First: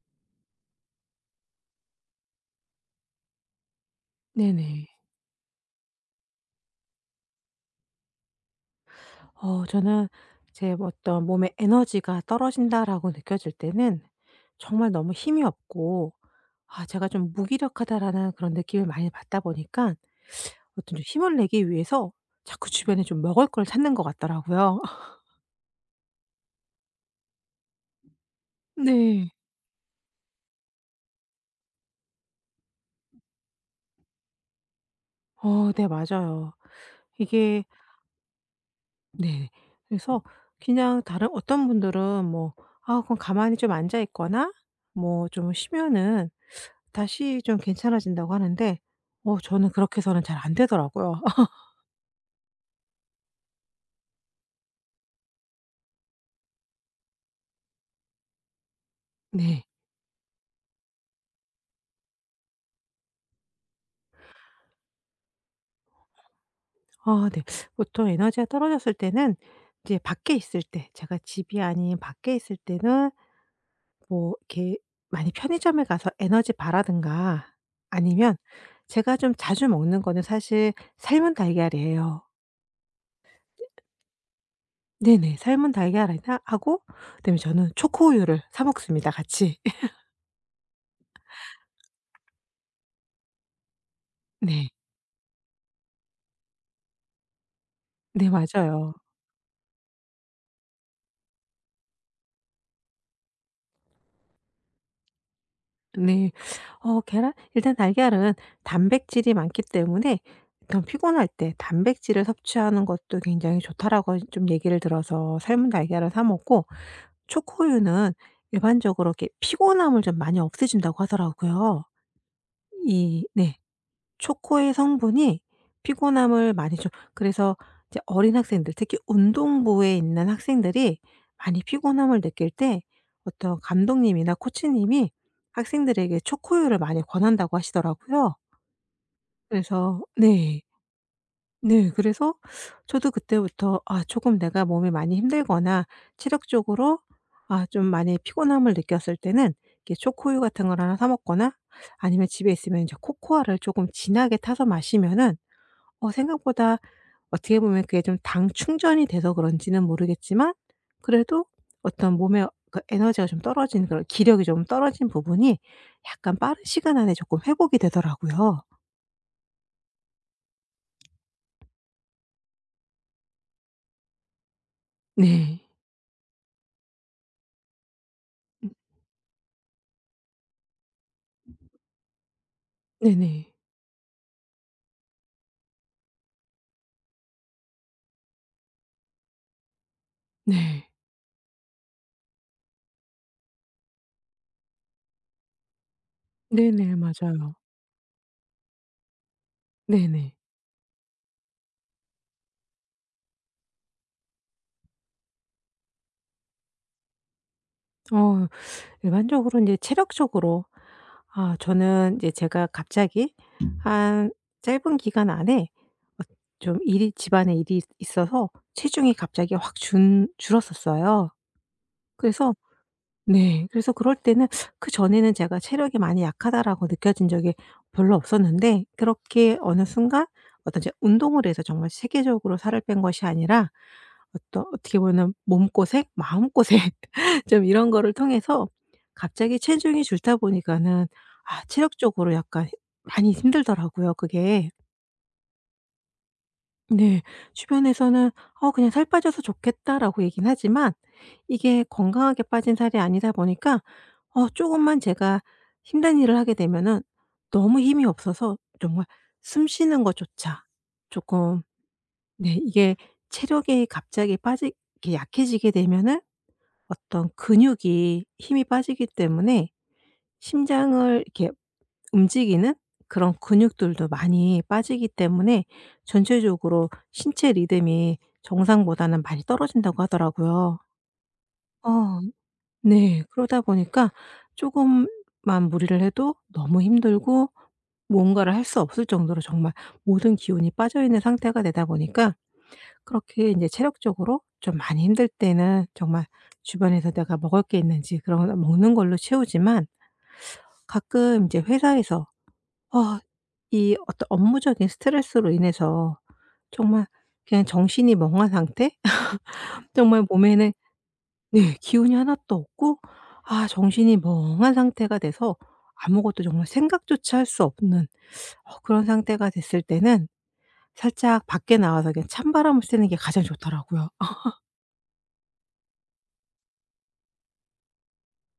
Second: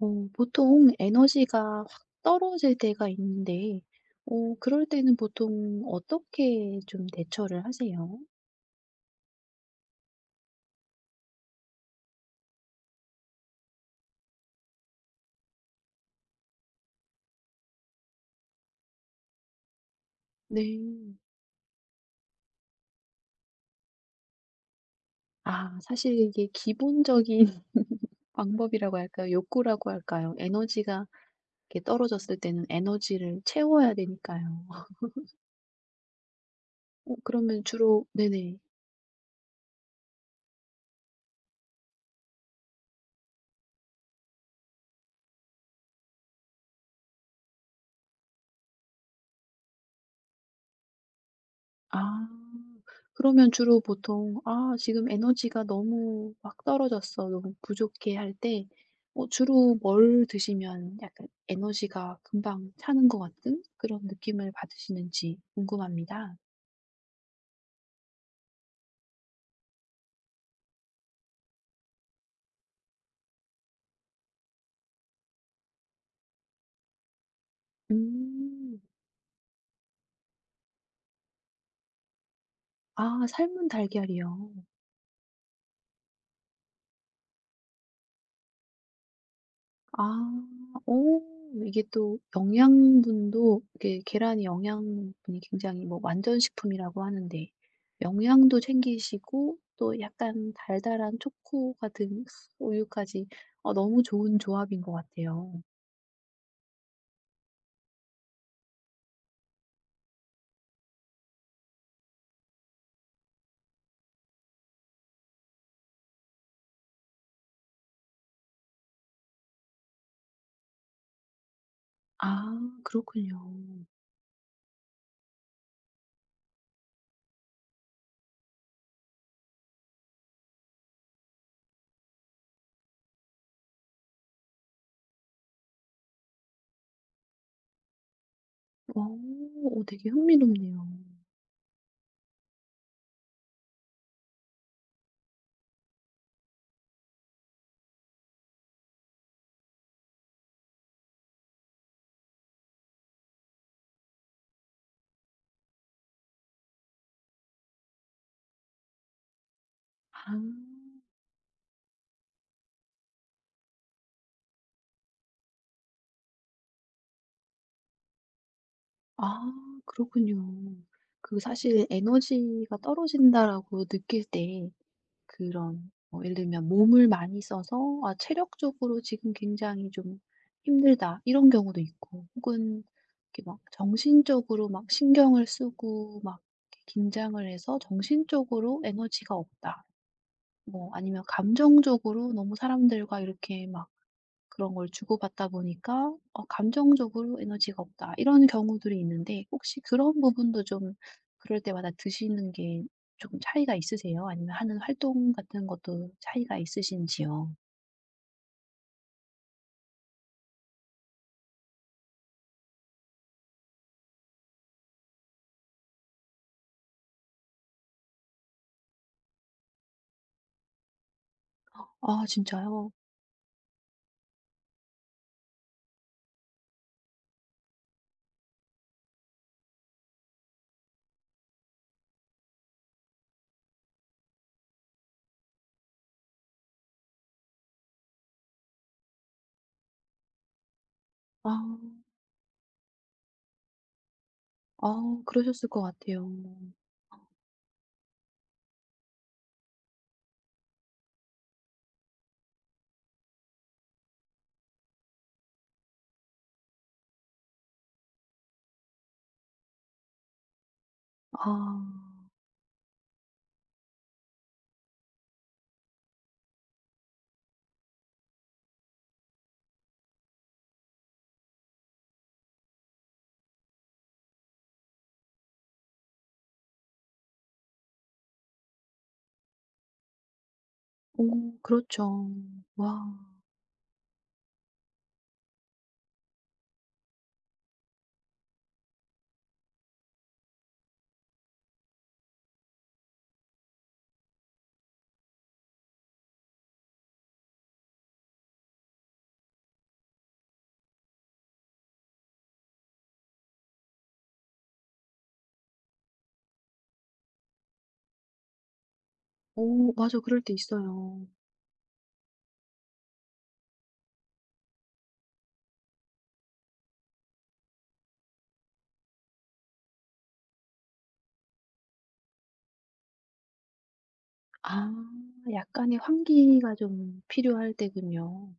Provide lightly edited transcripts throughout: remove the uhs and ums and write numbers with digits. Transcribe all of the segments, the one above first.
보통 에너지가 확 떨어질 때가 있는데, 그럴 네네. 때는 보통 어떻게 좀 대처를 하세요? 저는 제 어떤 몸의 에너지가 떨어진다라고 느껴질 때는 정말 너무 힘이 없고 '아 제가 좀 무기력하다.'라는 그런 느낌을 많이 받다 보니까 네. 어떤 좀 힘을 내기 위해서 자꾸 주변에 좀 먹을 걸 찾는 것 같더라고요. 아, 사실 이게 기본적인 방법이라고 네. 할까요? 욕구라고 할까요? 에너지가 이렇게 떨어졌을 때는 에너지를 채워야 되니까요. 어 네, 맞아요. 그러면 이게 주로, 네네. 네. 그래서 그냥 다른 어떤 분들은 뭐 '아 그럼 가만히 좀 앉아 있거나 뭐 좀 쉬면은 다시 좀 괜찮아진다.'고 하는데 저는 그렇게 해서는 잘 안 되더라고요. 아. 그러면 주로 보통 '아 지금 에너지가 너무 막 떨어졌어. 너무 부족해.' 할 때 네. 주로 뭘 드시면 약간 에너지가 금방 차는 것 같은 그런 느낌을 받으시는지 궁금합니다. 아 네. 보통 에너지가 떨어졌을 때는 이제 밖에 있을 때, 제가 집이 아닌 밖에 있을 때는 뭐 이렇게 많이 편의점에 가서 에너지 바라든가, 아니면 음. 제가 좀 자주 먹는 거는 사실 삶은 달걀이에요. 아, 삶은 달걀이요. 네네. 삶은 달걀이나 하고, 그다음에 저는 초코우유를 사 먹습니다 같이. 아. 오, 이게 또 영양분도 이게 계란이 네. 영양분이 굉장히 뭐 완전 식품이라고 하는데 네 영양도 맞아요. 챙기시고 또 약간 달달한 초코 같은 우유까지 너무 좋은 조합인 것 같아요. 네. 계란 일단 달걀은 단백질이 많기 때문에, 일단 피곤할 때 단백질을 섭취하는 것도 굉장히 좋다라고 좀 얘기를 들어서 삶은 달걀을 사 먹고, 초코우유는 일반적으로 이렇게 피곤함을 좀 많이 없애 준다고 하더라고요. 아, 이 그렇군요. 네. 초코의 성분이 피곤함을 많이 줘 그래서, 이제 어린 학생들, 특히 운동부에 있는 학생들이 많이 피곤함을 느낄 때 어떤 감독님이나 코치님이 학생들에게 초코우유를 많이 권한다고 하시더라고요. 오, 오, 그래서 되게 네. 흥미롭네요. 네. 그래서 저도 그때부터 '아, 조금 내가 몸이 많이 힘들거나 체력적으로 아 좀 많이 피곤함을 느꼈을 때는 이렇게 초코우유 같은 걸 하나 사 먹거나, 아니면 집에 있으면 이제 코코아를 조금 진하게 타서 마시면은' 생각보다, 어떻게 보면 그게 좀 당 충전이 돼서 그런지는 아. 모르겠지만 그래도 어떤 몸의 그 에너지가 좀 떨어진, 그런 기력이 좀 떨어진 부분이 약간 빠른 시간 안에 조금 회복이 되더라고요. 아, 그렇군요. 그 사실 '에너지가 떨어진다.'라고 느낄 때 네. 그런 뭐 예를 들면 몸을 많이 써서 '아 음. 체력적으로 지금 굉장히 좀 힘들다.' 이런 경우도 있고 혹은 이렇게 네네. 막 정신적으로 막 신경을 쓰고 막 이렇게 긴장을 해서 정신적으로 에너지가 없다. 네. 뭐 아니면 감정적으로 너무 사람들과 이렇게 막 그런 걸 주고받다 보니까 네네. 감정적으로 맞아요. 에너지가 없다 이런 경우들이 있는데 혹시 그런 네네. 부분도 좀 그럴 때마다 드시는 게 조금 차이가 있으세요? 아니면 하는 활동 같은 것도 차이가 있으신지요? 어 일반적으로 이제 체력적으로, 아 저는 이제 제가 갑자기 한 짧은 기간 안에 좀 일이, 집안에 일이 있어서 체중이 갑자기 확 준 줄었었어요. 아, 그래서 진짜요? 네. 그래서 그럴 때는, 그전에는 제가 '체력이 많이 약하다.'라고 느껴진 적이 별로 없었는데 그렇게 어느 순간, 어떤 이제 운동을 해서 정말 체계적으로 살을 뺀 것이 아니라 어떤 어떻게 보면은 몸고생, 마음고생 좀 이런 거를 통해서 갑자기 체중이 줄다 보니까는 아. 아 체력적으로 약간 많이 힘들더라고요, 그게. 아, 그러셨을 것 같아요. 네. 주변에서는 "어 그냥 살 빠져서 좋겠다."라고 얘기는 하지만 이게 건강하게 빠진 살이 아니다 보니까 어금만 제가 힘든 일을 하게 되면은 너무 힘이 없어서 정말 숨 쉬는 것조차 조금. 아. 네 이게 체력이 갑자기 빠지 이렇게 약해지게 되면은 어떤 근육이 힘이 빠지기 때문에, 심장을 이렇게 움직이는 그런 근육들도 많이 빠지기 때문에 전체적으로 신체 리듬이 정상보다는 많이 떨어진다고 하더라고요. 오, 어 그렇죠. 와. 네. 그러다 보니까 조금만 무리를 해도 너무 힘들고, 뭔가를 할 수 없을 정도로 정말 모든 기운이 빠져 있는 상태가 되다 보니까, 그렇게 이제 체력적으로 좀 많이 힘들 때는 정말 주변에서 내가 먹을 게 있는지 그런 거 먹는 걸로 채우지만, 가끔 이제 회사에서 어, 이 어떤 업무적인 스트레스로 인해서 정말 그냥 정신이 멍한 상태? 오, 맞아. 정말 그럴 때 몸에는 있어요. 네 기운이 하나도 없고 아 정신이 멍한 상태가 돼서 아무것도 정말 생각조차 할 수 없는 그런 상태가 됐을 때는 살짝 밖에 나와서 그냥 찬바람을 쐬는 게 가장 좋더라고요. 아 아, 약간의 환기가 좀 필요할 때군요.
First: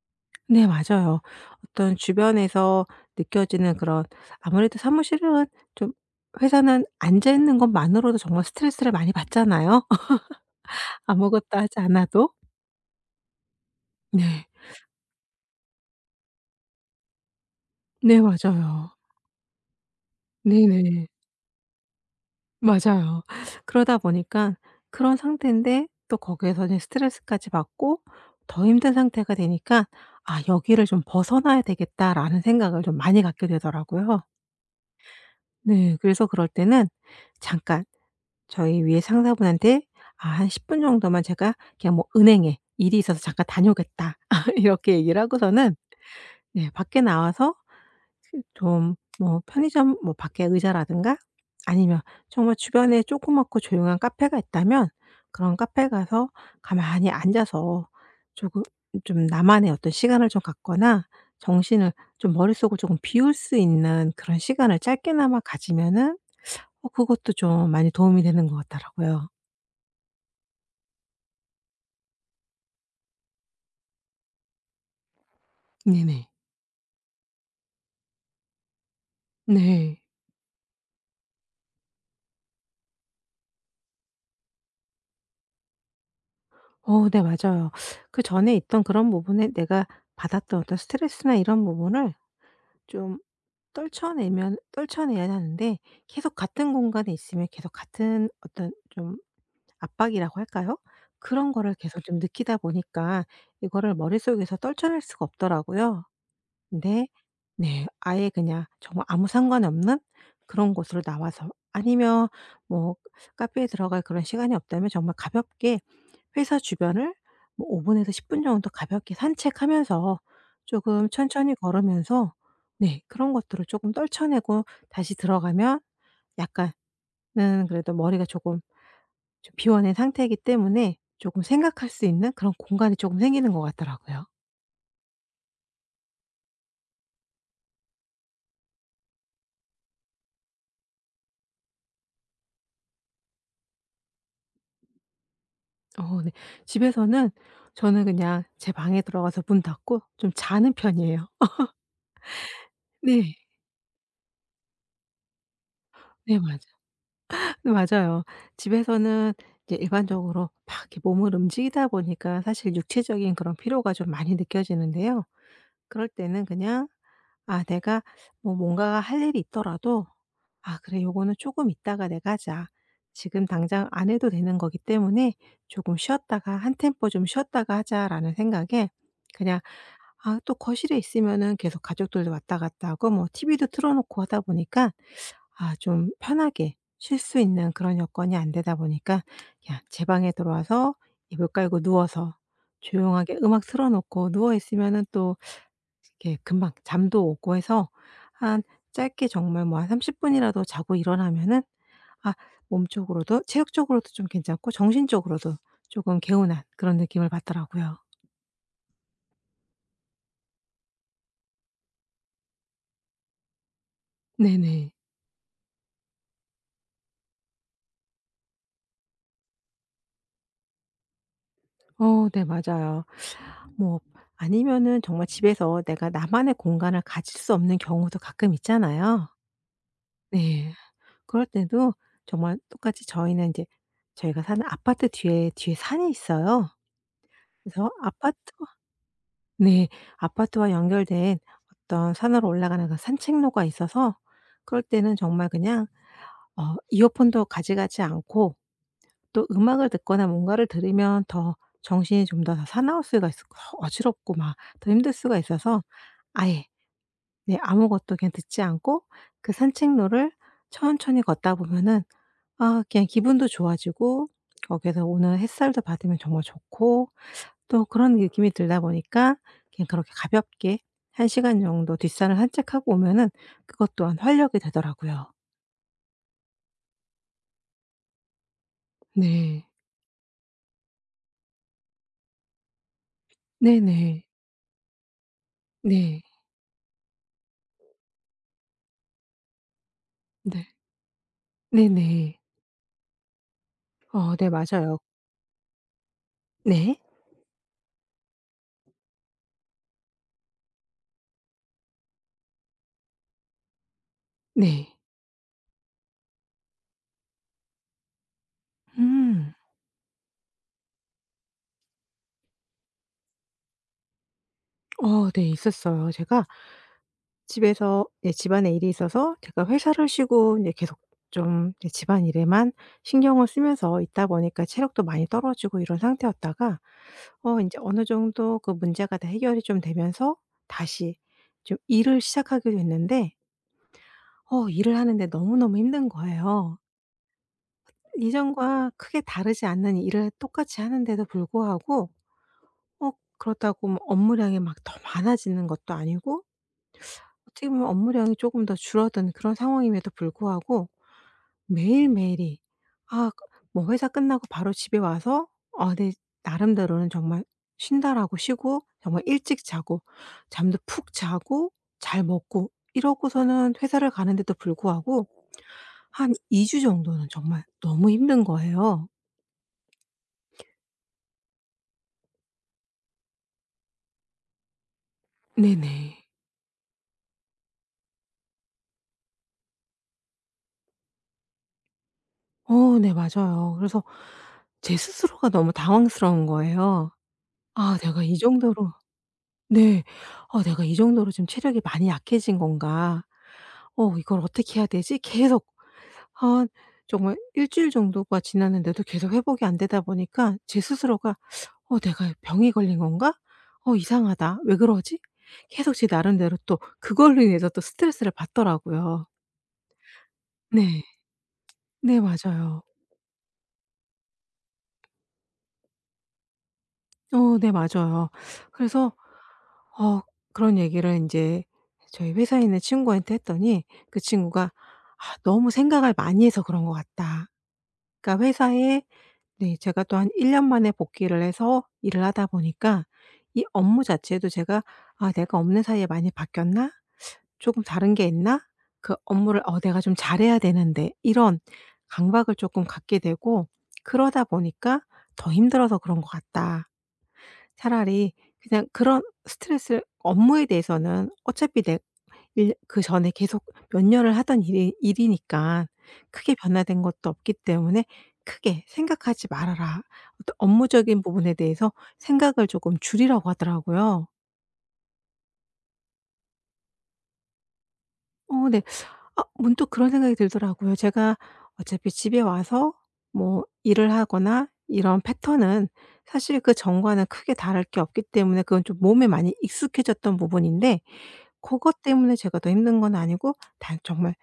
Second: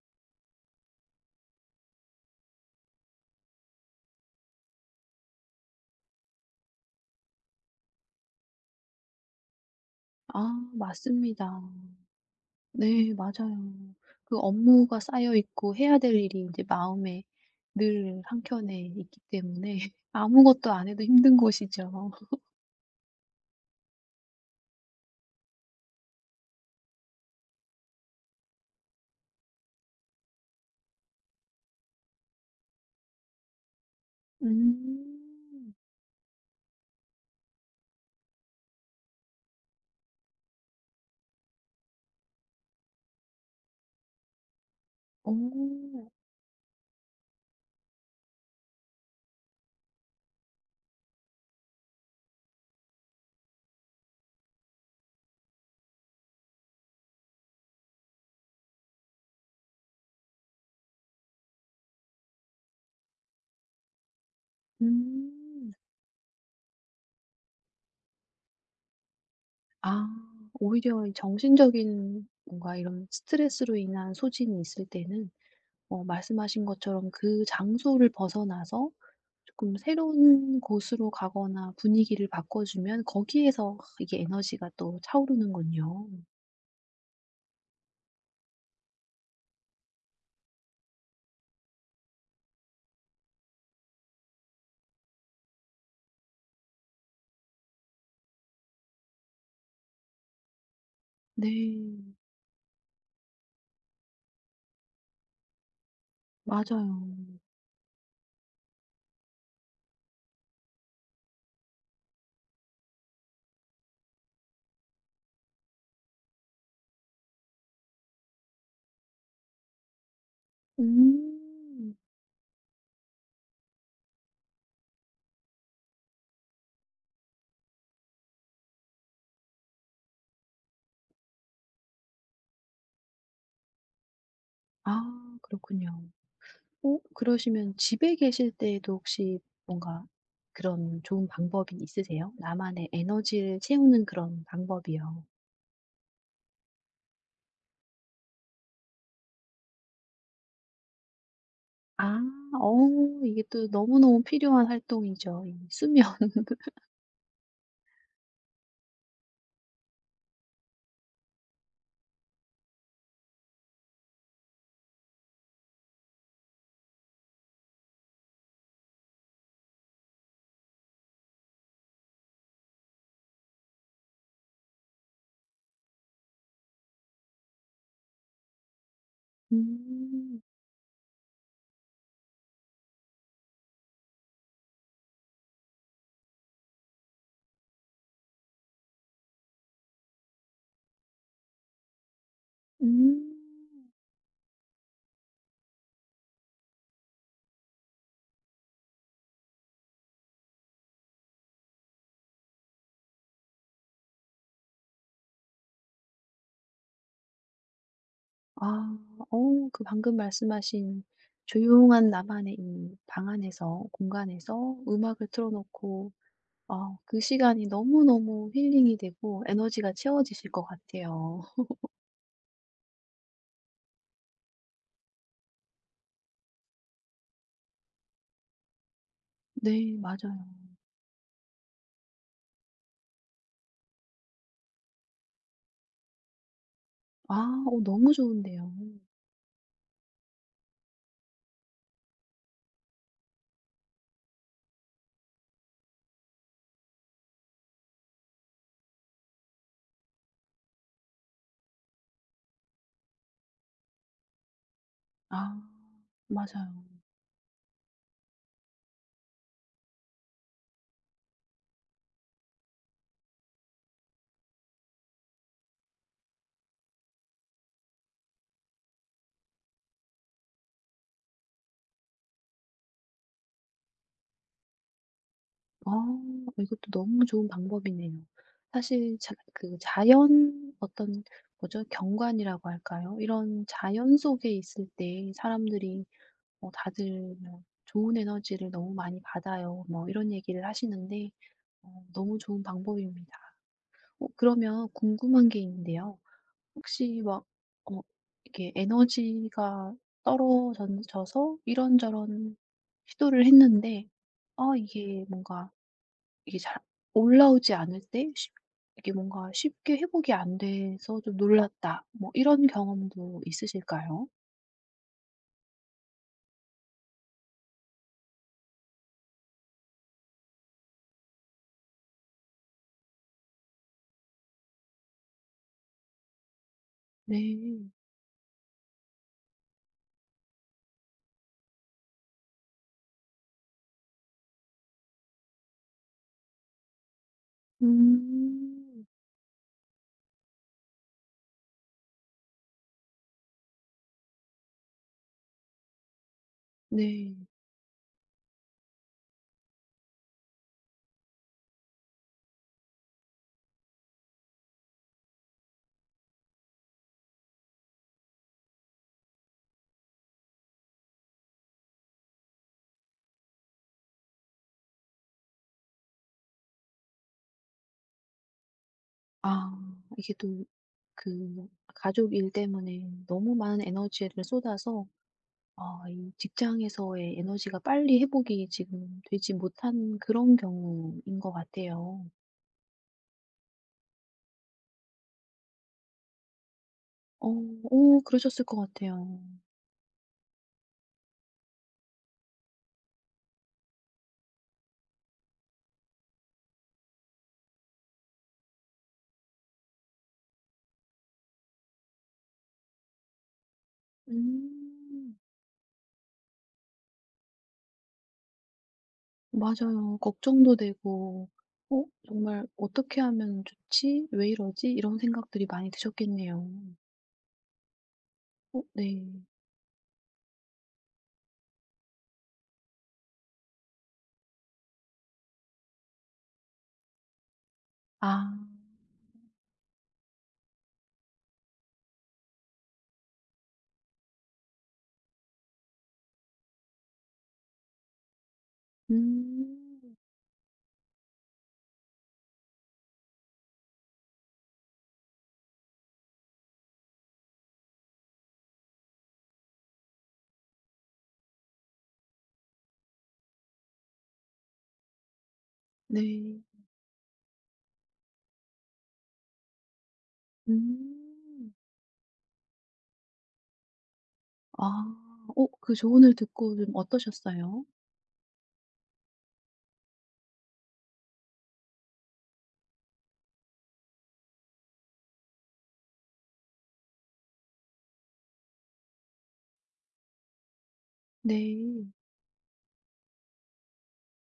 네 맞아요. 어떤 주변에서 느껴지는 그런, 아무래도 사무실은 좀, 회사는 앉아 있는 것만으로도 정말 스트레스를 많이 받잖아요. 아, 아무것도 맞습니다. 하지 않아도? 네, 맞아요. 그 네. 업무가 쌓여 있고 해야 될 일이 이제 마음에 네 늘 맞아요. 한켠에 있기 때문에 아무것도 안 해도 네네. 힘든 곳이죠. 맞아요. 그러다 보니까 그런 상태인데 또 거기에서 이제 스트레스까지 받고 더 힘든 상태가 되니까 '아 여기를 좀 벗어나야 되겠다.'라는 생각을 좀 많이 갖게 되더라고요. 음. 네. 그래서 그럴 때는, 잠깐 저희 위에 상사분한테 "아 한 10분 정도만 제가 그냥 뭐 은행에 일이 있어서 잠깐 다녀오겠다." 이렇게 얘기를 하고서는 오. 네 밖에 나와서 그 좀 뭐 편의점, 뭐 밖에 의자라든가, 아니면 정말 주변에 조그맣고 조용한 카페가 있다면 그런 카페 가서 가만히 앉아서 조금, 좀 나만의 어떤 시간을 좀 갖거나 정신을 좀 머릿속을 조금 비울 수 있는 그런 시간을 짧게나마 음. 가지면은 어 그것도 좀 많이 도움이 되는 것 같더라고요. 아, 오히려 이 정신적인 뭔가 이런 스트레스로 인한 소진이 있을 때는 네네. 말씀하신 것처럼 그 장소를 벗어나서 조금 네. 새로운 곳으로 가거나 분위기를 바꿔 주면 거기에서 이게 에너지가 또 차오르는군요. 어 네 맞아요. 그전에 있던 그런 부분에 내가 받았던 어떤 스트레스나 이런 부분을 좀 떨쳐내면 떨쳐내야 하는데 계속 같은 공간에 있으면 계속 같은 어떤 좀 압박이라고 할까요? 그런 거를 계속 네. 좀 느끼다 보니까 이거를 머릿속에서 떨쳐낼 수가 없더라고요. 맞아요. 근데 네 아예 그냥 정말 아무 상관없는 그런 곳으로 나와서, 아니면 뭐 카페에 들어갈 그런 시간이 없다면 정말 가볍게 회사 주변을 뭐 5 분에서 10분 정도 가볍게 산책하면서 조금 천천히 음. 걸으면서 네 그런 것들을 조금 떨쳐내고 다시 들어가면 약간은 그래도 머리가 조금 좀 비워낸 상태이기 때문에 조금 생각할 수 있는 그런 공간이 조금 생기는 것 같더라고요. 아, 그렇군요. 그러시면 집에 계실 때에도 혹시 뭔가 그런 좋은 방법이 있으세요? 나만의 에너지를 채우는 그런 방법이요. 어 네. 집에서는 저는 그냥 제 방에 들어가서 문 닫고 좀 자는 편이에요. 아. 어 네. 이게 또 너무너무 필요한 활동이죠. 이 수면. 네 맞아 네 맞아요. 집에서는 이제 일반적으로 막 이렇게 몸을 움직이다 보니까 사실 육체적인 그런 피로가 좀 많이 느껴지는데요. 그럴 때는 그냥 '아 내가 뭐 뭔가가 할 일이 있더라도 아 그래, 요거는 조금 있다가 내가 하자. 지금 당장 안 해도 되는 거기 때문에 조금 쉬었다가, 한 템포 좀 쉬었다가 하자.'라는 생각에 그냥, 아 음. 또 거실에 있으면은 계속 가족들도 왔다 갔다 하고 뭐 TV도 틀어 놓고 하다 보니까 아 좀 편하게 쉴 수 있는 그런 여건이 안 되다 보니까 야 제 방에 들어와서 이불 깔고 누워서 조용하게 음악 틀어 음. 놓고 누워 있으면은 또 이렇게 금방 잠도 오고 해서, 한 짧게 정말 뭐 한 30 분이라도 자고 일어나면은 아 몸쪽으로도 체력적으로도 좀 괜찮고 정신적으로도 조금 개운한 그런 느낌을 받더라고요. 아. 그 방금 말씀하신 조용한 나만의 이 방 안에서 공간에서 네네. 음악을 틀어 놓고 아, 그 시간이 너무너무 힐링이 되고 에너지가 채워지실 것 같아요. 어 네 맞아요. 뭐 아니면은 정말 집에서 내가 나만의 공간을 가질 수 없는 경우도 가끔 있잖아요. 네, 맞아요. 네. 그럴 때도 정말 똑같이 저희는 이제 저희가 사는 아파트 뒤에 산이 있어요. 아, 그래서 너무 아파트와 좋은데요. 네 아파트와 연결된 어떤 산으로 올라가는 그 산책로가 있어서, 그럴 때는 정말 그냥 어 이어폰도 가져가지 않고, 또 음악을 듣거나 뭔가를 들으면 더 정신이 좀 더 사나울 수가 있고 어지럽고 막 더 힘들 수가 아, 있어서 아예 맞아요. 네 아무것도 그냥 듣지 않고 그 산책로를 천천히 걷다 보면은 아 그냥 기분도 좋아지고 거기에서 오는 햇살도 받으면 정말 좋고, 또 그런 느낌이 들다 보니까 그냥 그렇게 가볍게 한 시간 정도 뒷산을 산책하고 오면은 그것 또한 활력이 되더라고요. 아, 이것도 너무 좋은 방법이네요. 사실 자, 네. 그 자연 어떤 뭐죠? 경관이라고 할까요? 이런 자연 네네. 속에 있을 때 사람들이 네. 뭐 다들 뭐 "좋은 에너지를 너무 많이 받아요." 뭐 이런 얘기를 네. 하시는데 너무 네네. 좋은 방법입니다. 어 네 그러면 맞아요. 궁금한 게 있는데요. 네. 혹시 막 어 이렇게 에너지가 떨어져서 이런저런 시도를 했는데 아, 네. 이게 뭔가 이게 잘 올라오지 않을 때 쉽 이게 뭔가 음. 쉽게 회복이 안 돼서 좀 놀랐다. 뭐 이런 경험도 있으실까요? 어 네 있었어요. 제가 집에서, 예 집안의 일이 있어서 제가 회사를 쉬고 이제 계속 좀 이제 집안일에만 신경을 쓰면서 있다 보니까 체력도 많이 떨어지고 이런 상태였다가 어 인제 네. 어느 정도 그 문제가 다 해결이 좀 되면서 다시 좀 일을 시작하게 됐는데 어 일을 하는데 너무너무 힘든 거예요. 이전과 음. 크게 다르지 않는 일을 똑같이 하는데도 불구하고, 어 그렇다고 뭐 업무량이 막 더 많아지는 것도 아니고 네. 어떻게 보면 업무량이 조금 더 줄어든 그런 상황임에도 불구하고 매일매일이 아 뭐 회사 끝나고 바로 집에 와서 '아 내 나름대로는 정말 쉰다.'라고 쉬고 정말 일찍 자고 잠도 푹 자고 잘 먹고 이러고서는 회사를 가는데도 불구하고 한 2주 정도는 정말 너무 힘든 거예요. 아, 이게 또 그 가족 일 때문에 너무 많은 에너지를 쏟아서 아, 네네. 이 직장에서의 에너지가 빨리 회복이 지금 되지 못한 그런 경우인 것 같아요. 어 네 맞아요. 그래서 제 스스로가 너무 당황스러운 거예요. 어 '아 오, 내가 이 그러셨을 것 정도로.' 같아요. 네. '어 내가 이 정도로 좀 체력이 많이 약해진 건가? 어 이걸 어떻게 해야 되지?' 계속 한 정말 일 주일 정도가 지났는데도 계속 회복이 안 되다 보니까 제 스스로가 '어 내가 병이 걸린 건가? 어 이상하다. 왜 그러지?' 음. 계속 제 나름대로 또 그걸로 인해서 또 스트레스를 받더라고요. 맞아요. 걱정도 네. 되고 '어 네 정말 맞아요. 어떻게 하면 좋지? 왜 이러지?' 이런 생각들이 많이 드셨겠네요. 어 네 맞아요. 그래서 네. 어 그런 얘기를 이제 저희 회사에 있는 친구한테 했더니 그 친구가 "아 너무 생각을 많이 해서 그런 것 같다." 그러니까 아. 회사에 네 제가 또 한 1년 만에 복귀를 해서 일을 하다 보니까 이 업무 자체도 제가 '아 내가 없는 사이에 많이 바뀌었나? 조금 다른 게 있나? 그 업무를 어 내가 좀 음. 잘해야 되는데.' 이런 강박을 조금 갖게 되고, 그러다 보니까 '더 힘들어서 그런 것 같다. 차라리 그냥, 그런 스트레스 업무에 대해서는 어차피 내 일 그전에 계속 몇 년을 하던 일이 일이니까 크게 네. 변화된 것도 없기 때문에 크게 생각하지 말아라.' 어떤 업무적인 부분에 음. 대해서 생각을 조금 줄이라고 하더라고요. 아. 그 조언을 듣고 좀 어떠셨어요? 어 네. 아 문득 그런 생각이 들더라고요. 제가 어차피 집에 와서 뭐 일을 하거나 이런 패턴은 사실 그전과는 크게 다를 게 없기 때문에 그건 좀 몸에 많이 익숙해졌던 부분인데, 그것 네. 때문에 제가 더 힘든 건 아니고 단 정말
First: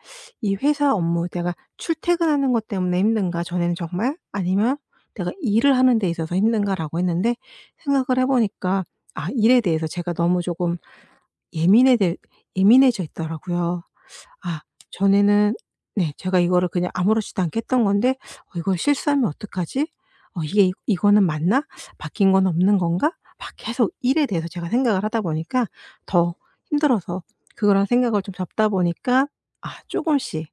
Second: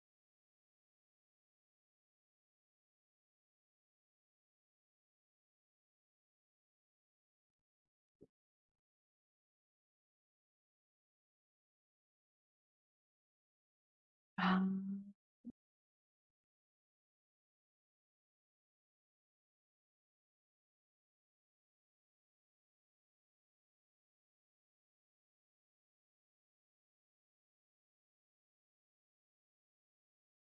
이 회사 업무 내가 출퇴근하는 것 때문에 힘든가, 전에는 정말, 아니면 내가 일을 하는 데 있어서 힘든가라고 했는데 생각을 해 보니까 아 일에 대해서 제가 너무 조금 예민해 예민해져 있더라고요. 아 아. 전에는 네 제가 이거를 그냥 아무렇지도 않게 했던 건데 '어 이걸 실수하면 어떡하지? 어 이게 이거는 맞나? 바뀐 건 없는 건가?' 막 계속 일에 대해서 제가 생각을 하다 보니까 더 힘들어서, 그거랑 생각을 좀 잡다 보니까 아 조금씩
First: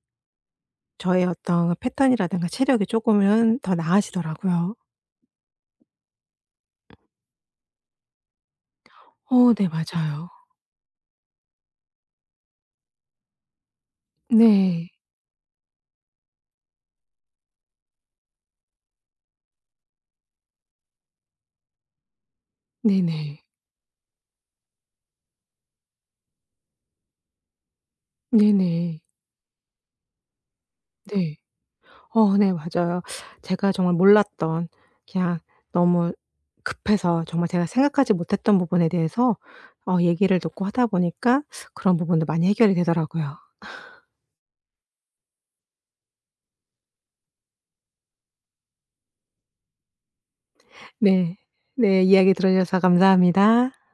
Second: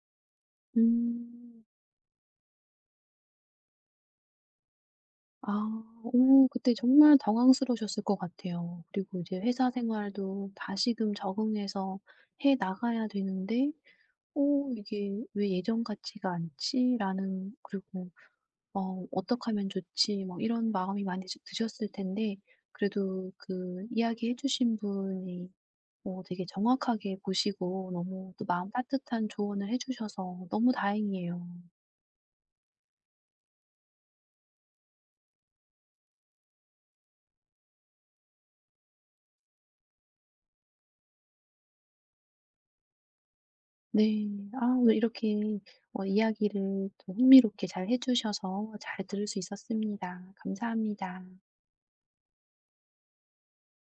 저의 음. 어떤 패턴이라든가 체력이 조금은 더 나아지더라고요. 아. 오, 그때 정말 당황스러우셨을 것 같아요. 그리고 이제 어 네 회사 맞아요. 생활도 다시금 적응해서 해 나가야 되는데 오, 네. 이게 왜 예전 같지가 않지?'라는 그리고 '어 어떡하면 좋지?' 뭐 이런 마음이 많이 드셨을 텐데 그래도 네네. 그 이야기해 주신 분이 되게 정확하게 보시고 너무 또 마음 네네. 따뜻한 조언을 해 주셔서 너무 네. 다행이에요. 어 네 맞아요. 제가 정말 몰랐던 그냥 너무 급해서 정말 제가 생각하지 못했던 부분에 대해서 어 얘기를 듣고 하다 보니까 그런 부분도 많이 해결이 되더라고요. 네. 아, 오늘 이렇게 이야기를 또 흥미롭게 잘 해 주셔서 잘 들을 수 있었습니다. 감사합니다. 네. 네. 이야기 들어 주셔서 감사합니다.